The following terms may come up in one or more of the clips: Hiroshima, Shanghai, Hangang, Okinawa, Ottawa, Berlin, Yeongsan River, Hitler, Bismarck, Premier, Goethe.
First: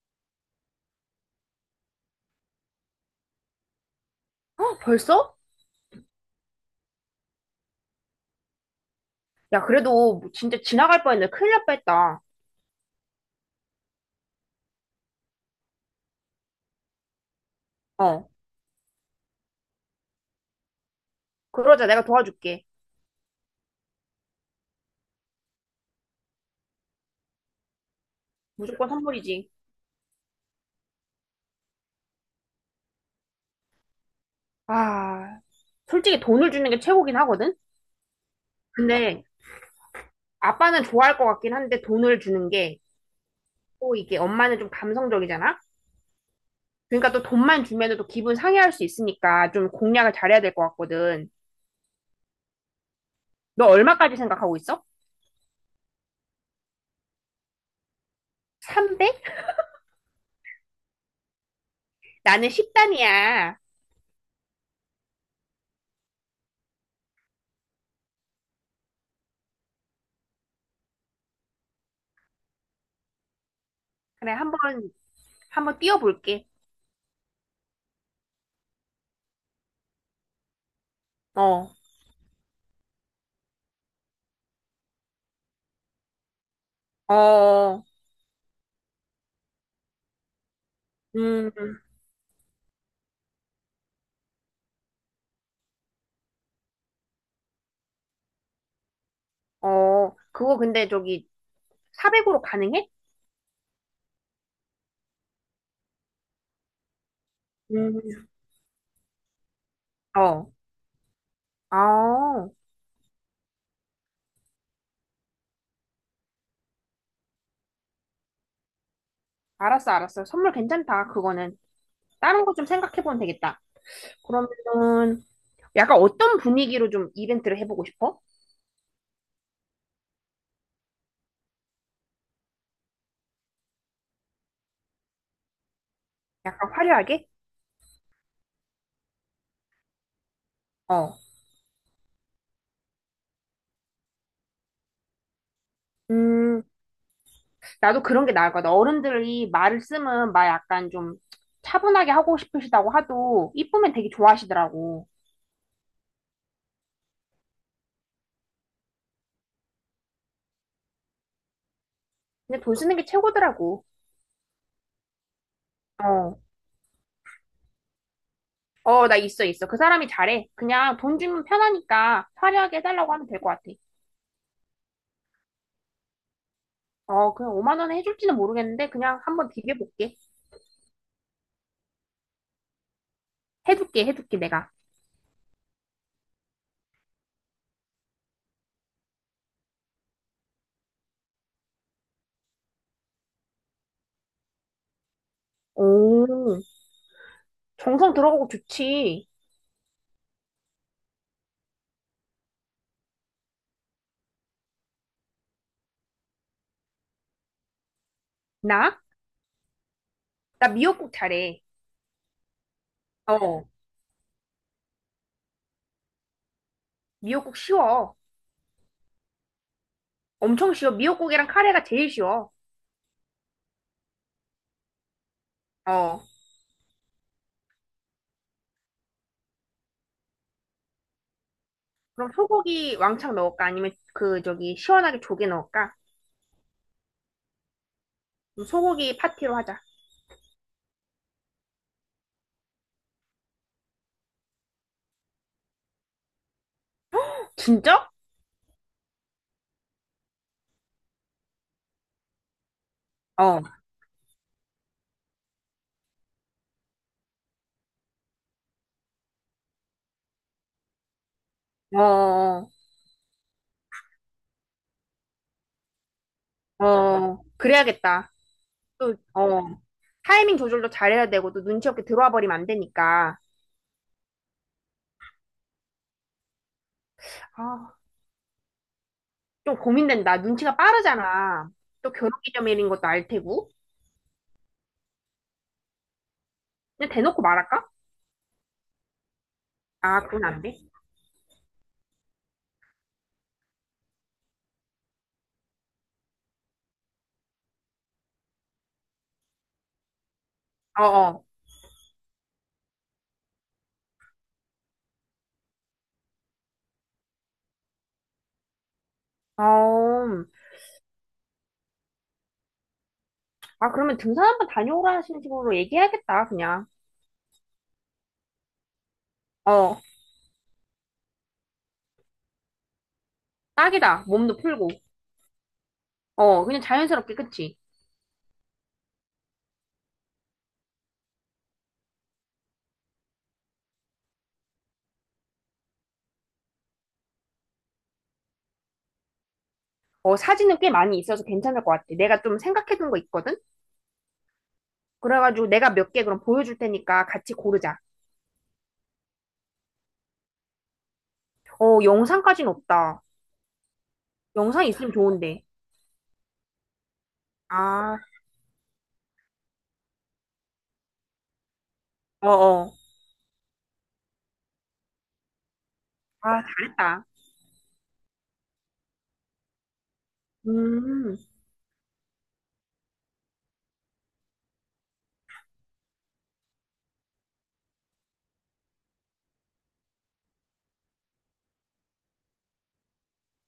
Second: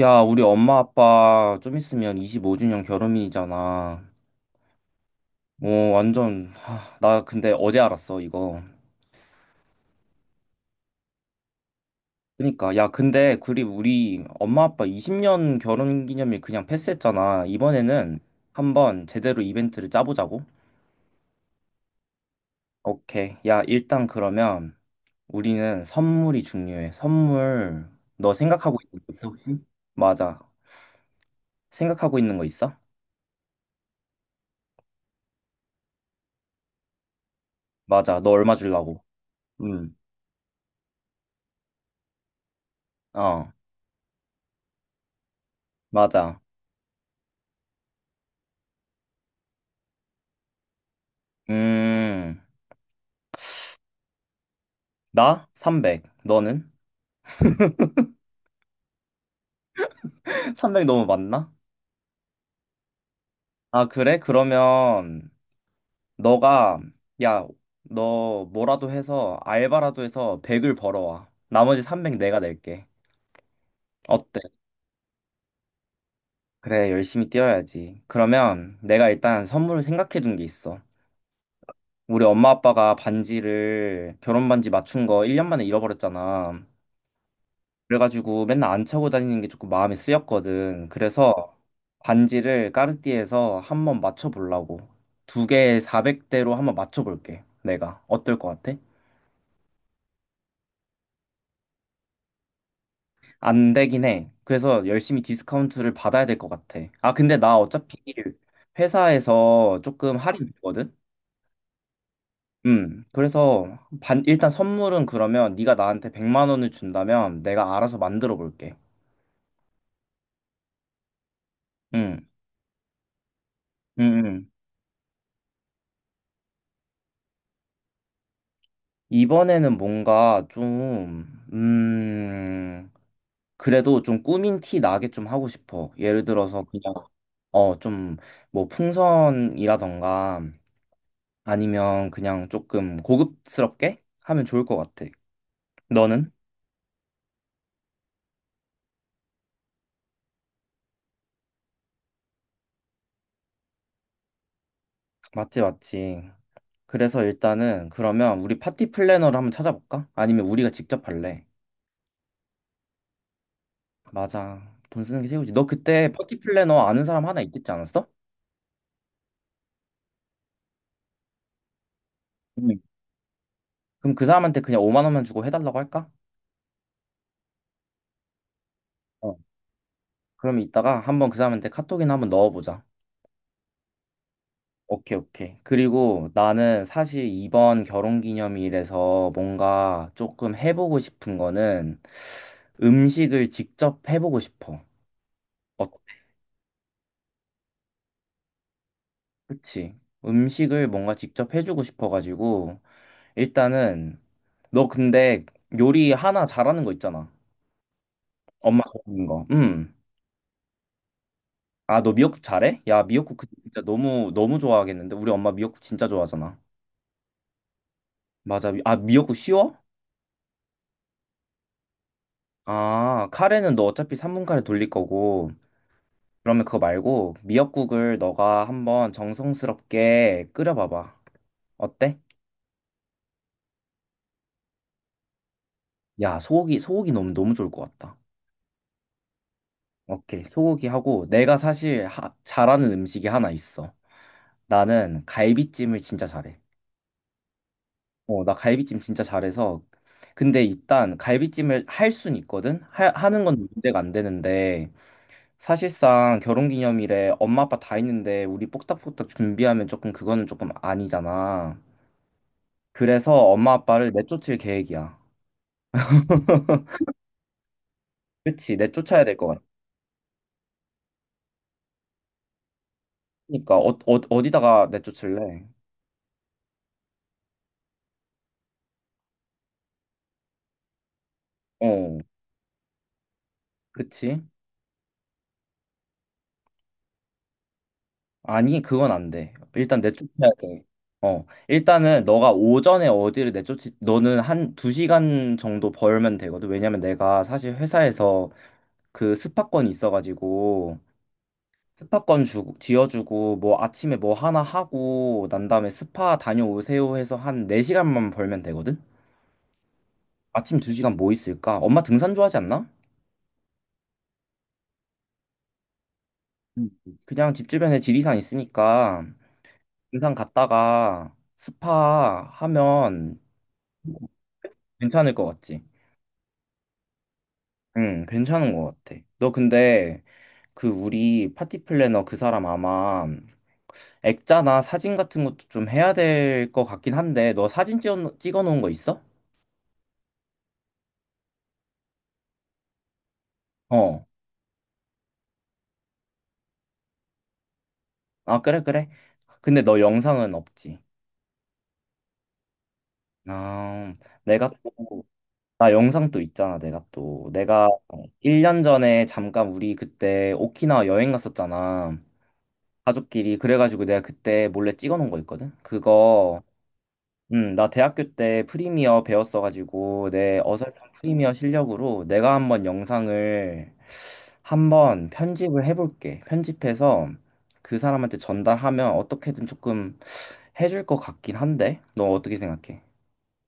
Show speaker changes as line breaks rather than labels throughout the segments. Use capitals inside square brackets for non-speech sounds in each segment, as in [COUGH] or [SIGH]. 야, 우리 엄마 아빠 좀 있으면 25주년 결혼이잖아.
어, 벌써?
어, 완전, 하, 나 근데 어제 알았어, 이거.
야, 그래도 뭐 진짜 지나갈 뻔했네. 큰일 날 뻔했다.
그러니까, 야, 근데, 그리 우리 엄마 아빠 20년 결혼 기념일 그냥 패스했잖아. 이번에는
어,
한번 제대로 이벤트를 짜보자고.
그러자. 내가 도와줄게.
오케이. 야, 일단 그러면 우리는 선물이 중요해. 선물, 너 생각하고
무조건
있는 거 있어,
선물이지.
혹시? 맞아. 생각하고 있는 거 있어?
아, 솔직히 돈을 주는 게 최고긴 하거든?
맞아. 너 얼마 주려고?
근데
응.
아빠는 좋아할 것 같긴 한데, 돈을 주는 게
어,
또 이게, 엄마는 좀 감성적이잖아?
맞아.
그러니까 또 돈만 주면 또 기분 상해할 수 있으니까 좀 공략을 잘해야 될 것 같거든.
음.
너 얼마까지 생각하고 있어?
나? 300. 너는?
300?
[LAUGHS] 300 너무 많나?
나는 10단이야.
아, 그래? 그러면 너가 야, 너 뭐라도 해서 알바라도 해서 100을 벌어와. 나머지 300 내가 낼게.
그래,
어때?
한번, 한번 띄워볼게.
그래, 열심히 뛰어야지. 그러면 내가 일단 선물을 생각해 둔 게 있어.
어,
우리 엄마 아빠가 반지를 결혼 반지 맞춘 거 1년 만에 잃어버렸잖아.
어,
그래가지고 맨날 안 차고 다니는 게 조금 마음이 쓰였거든. 그래서
음.
반지를 까르띠에서 한번 맞춰보려고. 두 개에 400대로 한번 맞춰볼게. 내가. 어떨 것 같아?
어, 그거 근데 저기 400으로 가능해?
안 되긴 해. 그래서 열심히 디스카운트를 받아야 될 것 같아. 아, 근데 나 어차피
음.
회사에서 조금 할인
어.
있거든?
아,
그래서 일단 선물은 그러면 네가 나한테 100만 원을 준다면 내가 알아서 만들어 볼게.
알았어, 알았어. 선물 괜찮다, 그거는.
응,
다른 거 좀 생각해보면 되겠다.
응,
그러면은, 약간 어떤 분위기로 좀 이벤트를 해보고 싶어?
이번에는 뭔가 좀, 그래도 좀 꾸민 티 나게 좀 하고 싶어. 예를 들어서
약간
그냥,
화려하게?
어, 좀, 뭐, 풍선이라던가
어.
아니면 그냥 조금 고급스럽게 하면 좋을 것 같아. 너는?
음, 나도 그런 게 나을 것 같아. 어른들이 말을 쓰면 막 약간 좀 차분하게 하고 싶으시다고 하도, 이쁘면 되게 좋아하시더라고.
맞지, 맞지. 그래서 일단은 그러면 우리 파티 플래너를 한번 찾아볼까? 아니면 우리가 직접 할래?
근데 돈 쓰는 게 최고더라고.
맞아. 돈 쓰는 게 최고지. 너 그때 파티
어.
플래너 아는 사람 하나 있겠지 않았어?
어, 나 있어, 있어. 그 사람이 잘해. 그냥 돈 주면 편하니까
응.
화려하게 해달라고 하면 될 것 같아.
그럼 그 사람한테 그냥 5만 원만 주고 해달라고 할까?
어, 그냥 5만 원에 해줄지는 모르겠는데, 그냥
어.
한번 비벼볼게.
그럼 이따가 한번 그 사람한테 카톡이나 한번 넣어보자.
해줄게, 해줄게, 내가.
오케이, 오케이. 그리고 나는 사실 이번 결혼기념일에서 뭔가 조금 해보고 싶은 거는 음식을 직접 해보고 싶어. 어,
오, 정성 들어가고 좋지.
그치. 음식을 뭔가 직접 해주고 싶어가지고 일단은 너 근데 요리 하나 잘하는 거 있잖아. 엄마
나?
잘하는 거. 음.
나 미역국 잘해.
아, 너 미역국 잘해? 야, 미역국 그
어,
진짜 너무 너무 좋아하겠는데. 우리 엄마 미역국 진짜 좋아하잖아.
미역국 쉬워.
맞아. 아, 미역국 쉬워?
엄청 쉬워. 미역국이랑 카레가 제일 쉬워.
아, 카레는 너 어차피 3분 카레 돌릴 거고,
어,
그러면 그거 말고 미역국을 너가 한번 정성스럽게 끓여봐봐. 어때?
그럼 소고기 왕창 넣을까? 아니면 그, 저기, 시원하게 조개 넣을까?
야, 소고기, 소고기 너무 너무 좋을 것 같다.
그럼 소고기 파티로 하자.
오케이, 소고기 하고 내가 사실 잘하는 음식이 하나 있어. 나는 갈비찜을 진짜 잘해.
진짜?
어, 나 갈비찜 진짜 잘해서. 근데 일단 갈비찜을 할 순 있거든? 하, 하는
어,
건 문제가 안 되는데, 사실상 결혼기념일에 엄마 아빠 다 있는데 우리 뽁닥뽁닥 준비하면 조금 그거는 조금 아니잖아.
어,
그래서 엄마 아빠를 내쫓을 계획이야.
어,
[LAUGHS]
어. 그래야겠다.
그치,
또,
내쫓아야 될 것 같아.
어. 타이밍 조절도 잘해야 되고 또 눈치 없게 들어와 버리면 안 되니까,
그러니까 어, 어, 어디다가 내쫓을래?
아, 좀 고민된다. 눈치가 빠르잖아. 또
어,
결혼 기념일인 것도 알 테고,
그치?
그냥 대놓고 말할까?
아니, 그건 안 돼. 일단
아, 그건
내쫓아야
안 돼.
돼. 어, 일단은 너가 오전에 어디를 내쫓지, 너는 한 두 시간 정도 벌면 되거든. 왜냐면 내가 사실 회사에서 그 스파권이 있어가지고
어어.
스파권 주 지어주고, 뭐 아침에 뭐 하나 하고, 난 다음에 스파 다녀오세요 해서 한 4시간만 벌면 되거든?
어. 어. 음.
아침 2시간 뭐 있을까? 엄마 등산 좋아하지 않나?
아, 그러면 등산 한번 다녀오라는 식으로 얘기해야겠다, 그냥.
음. 그냥 집 주변에 지리산 있으니까,
어,
등산 갔다가 스파 하면
딱이다. 몸도 풀고.
괜찮을 것 같지?
어, 그냥 자연스럽게, 그치?
응, 괜찮은 것 같아. 너 근데 그 우리 파티 플래너 그 사람 아마 액자나 사진 같은 것도 좀 해야 될 것 같긴 한데, 너 사진 찍어 놓은 거 있어?
어, 사진은 꽤 많이 있어서 괜찮을 것 같아. 내가 좀 생각해둔 거 있거든?
어.
그래가지고 내가 몇 개 그럼 보여줄 테니까 같이 고르자.
아, 그래, 그래. 근데 너 영상은 없지.
어, 영상까진 없다.
아, 내가
영상 있으면
또,
좋은데.
나 영상 또 있잖아, 내가 또. 내가
아,
1년 전에 잠깐 우리 그때 오키나와 여행 갔었잖아.
어어.
가족끼리. 그래가지고 내가 그때 몰래 찍어 놓은 거 있거든?
아,
그거,
잘했다.
나 대학교 때 프리미어 배웠어가지고 내 어설픈
음,
프리미어 실력으로 내가 한번 영상을 한번 편집을 해볼게. 편집해서 그 사람한테 전달하면 어떻게든 조금 해줄 것 같긴 한데 너 어떻게 생각해?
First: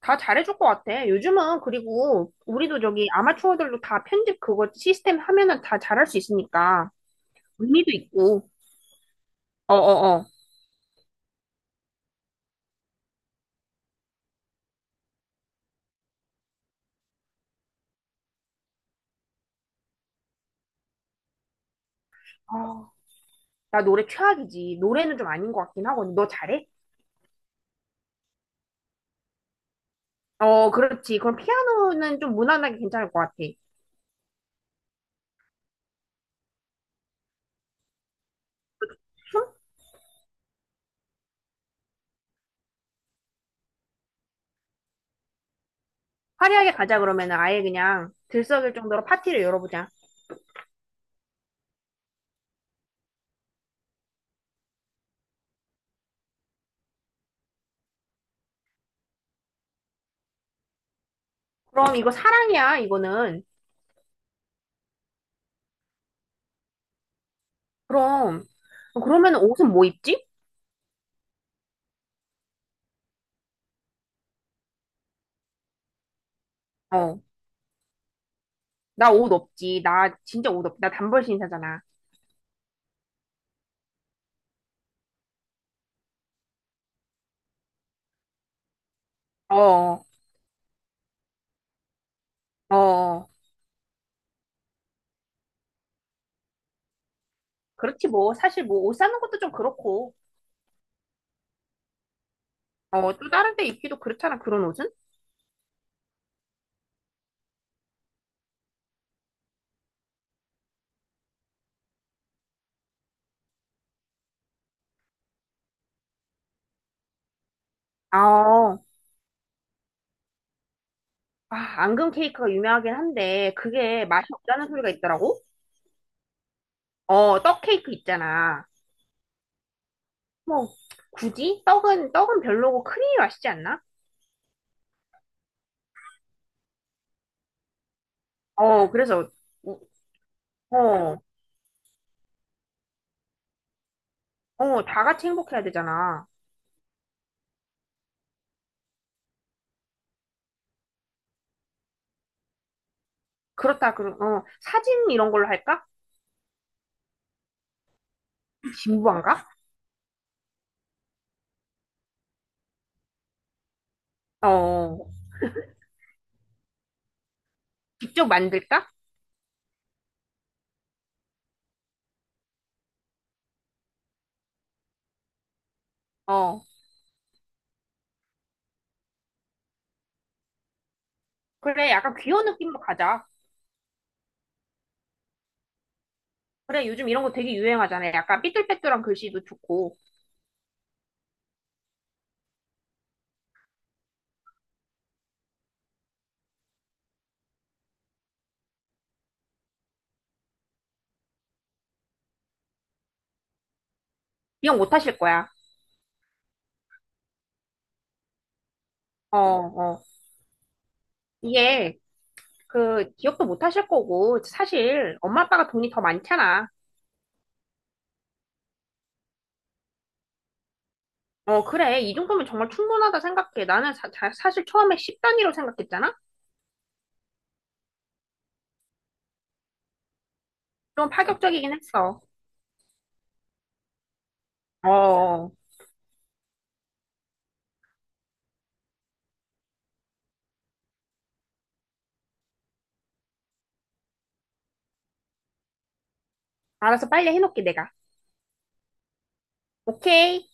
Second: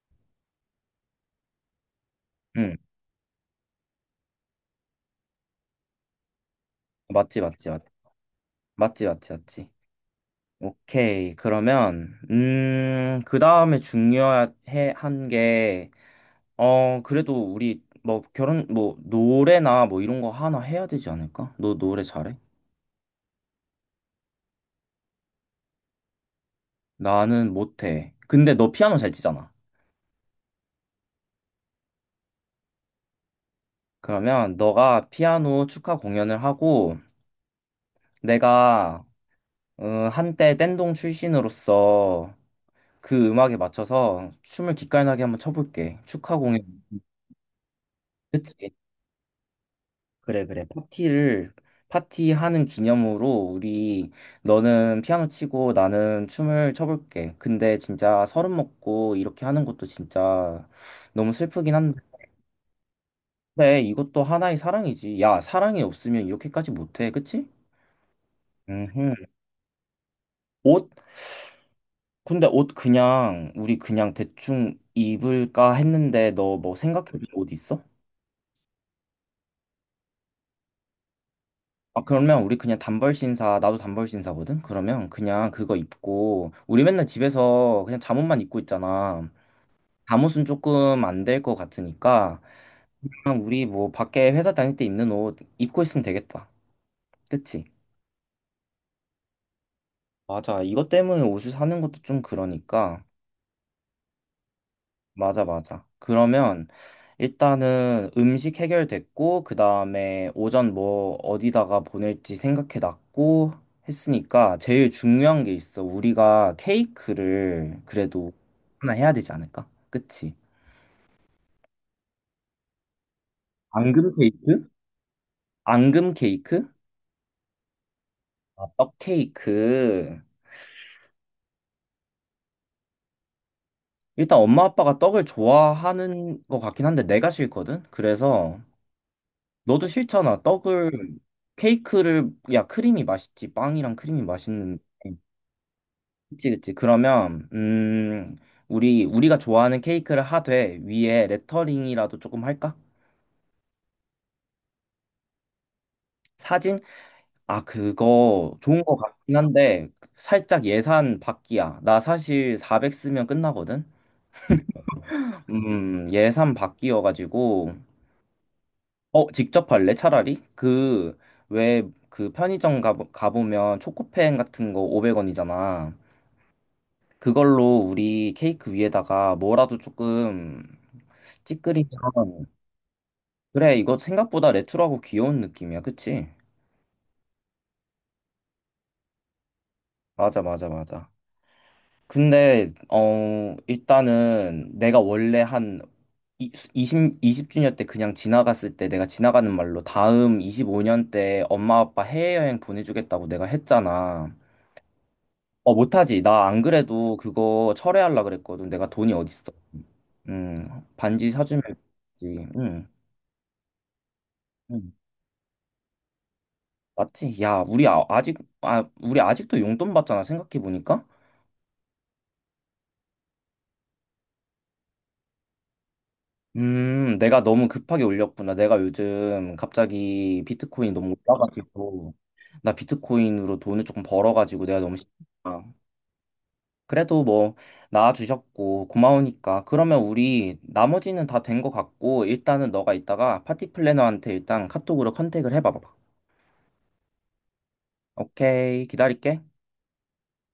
다 잘해줄 것 같아. 요즘은 그리고
응,
우리도 저기 아마추어들도 다 편집 그거 시스템 하면은 다 잘할 수 있으니까
맞지 맞지 맞지
의미도 있고.
맞지 맞지 맞지.
어어어.
오케이, 그러면 그 다음에 중요해 한게 어, 그래도 우리 뭐 결혼 뭐 노래나 뭐 이런 거 하나 해야 되지 않을까? 너 노래 잘해?
아, 나 노래 최악이지. 노래는 좀 아닌 것 같긴 하거든. 너 잘해?
나는 못해. 근데 너 피아노 잘 치잖아.
어, 그렇지. 그럼 피아노는 좀 무난하게 괜찮을 것 같아.
그러면 너가 피아노 축하 공연을 하고 내가
춤?
어, 한때 댄동 출신으로서 그 음악에 맞춰서 춤을 기깔나게 한번 춰볼게. 축하 공연.
화려하게 가자. 그러면은 아예 그냥 들썩일
그치?
정도로 파티를 열어보자.
그래, 그래. 파티를, 파티하는 기념으로 우리, 너는 피아노 치고 나는 춤을 춰볼게. 근데 진짜 서른 먹고 이렇게 하는 것도 진짜 너무 슬프긴
그럼
한데,
이거 사랑이야, 이거는.
근데 이것도 하나의 사랑이지. 야, 사랑이 없으면 이렇게까지 못해. 그치?
그럼,
음흠.
그러면 옷은 뭐 입지?
옷? 근데 옷 그냥, 우리 그냥 대충 입을까 했는데, 너 뭐
어.
생각해둔 옷 있어?
나 옷 없지. 나 진짜 옷 없지. 나 단벌 신사잖아.
아, 그러면 우리 그냥 단벌 신사, 나도 단벌 신사거든? 그러면 그냥 그거 입고, 우리 맨날 집에서 그냥 잠옷만 입고 있잖아.
어,
잠옷은 조금 안 될 것 같으니까,
어.
그냥 우리 뭐 밖에 회사 다닐 때 입는 옷 입고 있으면 되겠다. 그치?
그렇지 뭐. 사실 뭐 옷 사는 것도 좀 그렇고.
맞아. 이것 때문에 옷을 사는 것도 좀 그러니까,
어, 또 다른 데 입기도 그렇잖아. 그런 옷은.
맞아, 맞아. 그러면 일단은 음식 해결됐고, 그 다음에 오전 뭐 어디다가 보낼지 생각해 놨고 했으니까 제일 중요한 게 있어. 우리가 케이크를
아,
그래도
어.
하나 해야 되지 않을까? 그치?
아, 앙금 케이크가 유명하긴 한데 그게
앙금
맛이
케이크?
없다는 소리가 있더라고.
앙금 케이크?
어, 떡 케이크 있잖아.
아, 떡 케이크.
뭐 굳이 떡은 별로고 크림이 맛있지 않나?
일단 엄마 아빠가 떡을 좋아하는 것 같긴 한데 내가 싫거든? 그래서
어, 그래서 우-
너도 싫잖아. 떡을
어,
케이크를 야 크림이 맛있지. 빵이랑 크림이 맛있는데.
어, 다 같이 행복해야 되잖아.
그치 그치. 그러면 우리 우리가 좋아하는 케이크를 하되 위에 레터링이라도 조금 할까?
그렇다. 그럼 사진 이런 걸로 할까?
사진? 아 그거 좋은 거 같긴
진부한가?
한데 살짝 예산 밖이야. 나 사실 400 쓰면 끝나거든.
어,
예산 밖이어가지고
직접 만들까?
어 직접 할래 차라리? 그 왜 그 편의점 가 가보면 초코펜 같은 거 500원이잖아.
어.
그걸로 우리 케이크 위에다가 뭐라도 조금 찌끄리면
그래, 약간 귀여운 느낌으로 가자.
그래 이거 생각보다 레트로하고 귀여운 느낌이야 그치?
그래, 요즘 이런 거 되게 유행하잖아요. 약간 삐뚤빼뚤한 글씨도 좋고.
맞아 맞아 맞아. 근데 어 일단은 내가 원래 한 20, 이십 주년 때 그냥 지나갔을 때 내가 지나가는 말로 다음 25년 때 엄마 아빠 해외여행 보내주겠다고 내가 했잖아.
기억 못 하실 거야.
어 못하지. 나 안 그래도 그거 철회하려 그랬거든. 내가 돈이
어,
어딨어.
어.
음 반지 사주면
이게,
되지. 응.
그, 기억도 못 하실 거고,
응.
사실, 엄마 아빠가 돈이 더 많잖아.
맞지? 야, 우리 아, 아직 아, 우리 아직도 용돈 받잖아. 생각해 보니까.
어, 그래. 이 정도면 정말 충분하다 생각해. 나는 사, 실 처음에 10단위로 생각했잖아?
내가 너무 급하게 올렸구나. 내가 요즘 갑자기 비트코인이
좀
너무
파격적이긴
올라가지고
했어.
나 비트코인으로 돈을 조금 벌어가지고 내가
어,
너무
어.
힘들다. 그래도 뭐 나와주셨고 고마우니까. 그러면 우리 나머지는 다 된 것 같고 일단은 너가 이따가 파티 플래너한테 일단 카톡으로 컨택을 해봐봐.
알아서 빨리 해놓게, 내가.
오케이, 기다릴게.
오케이.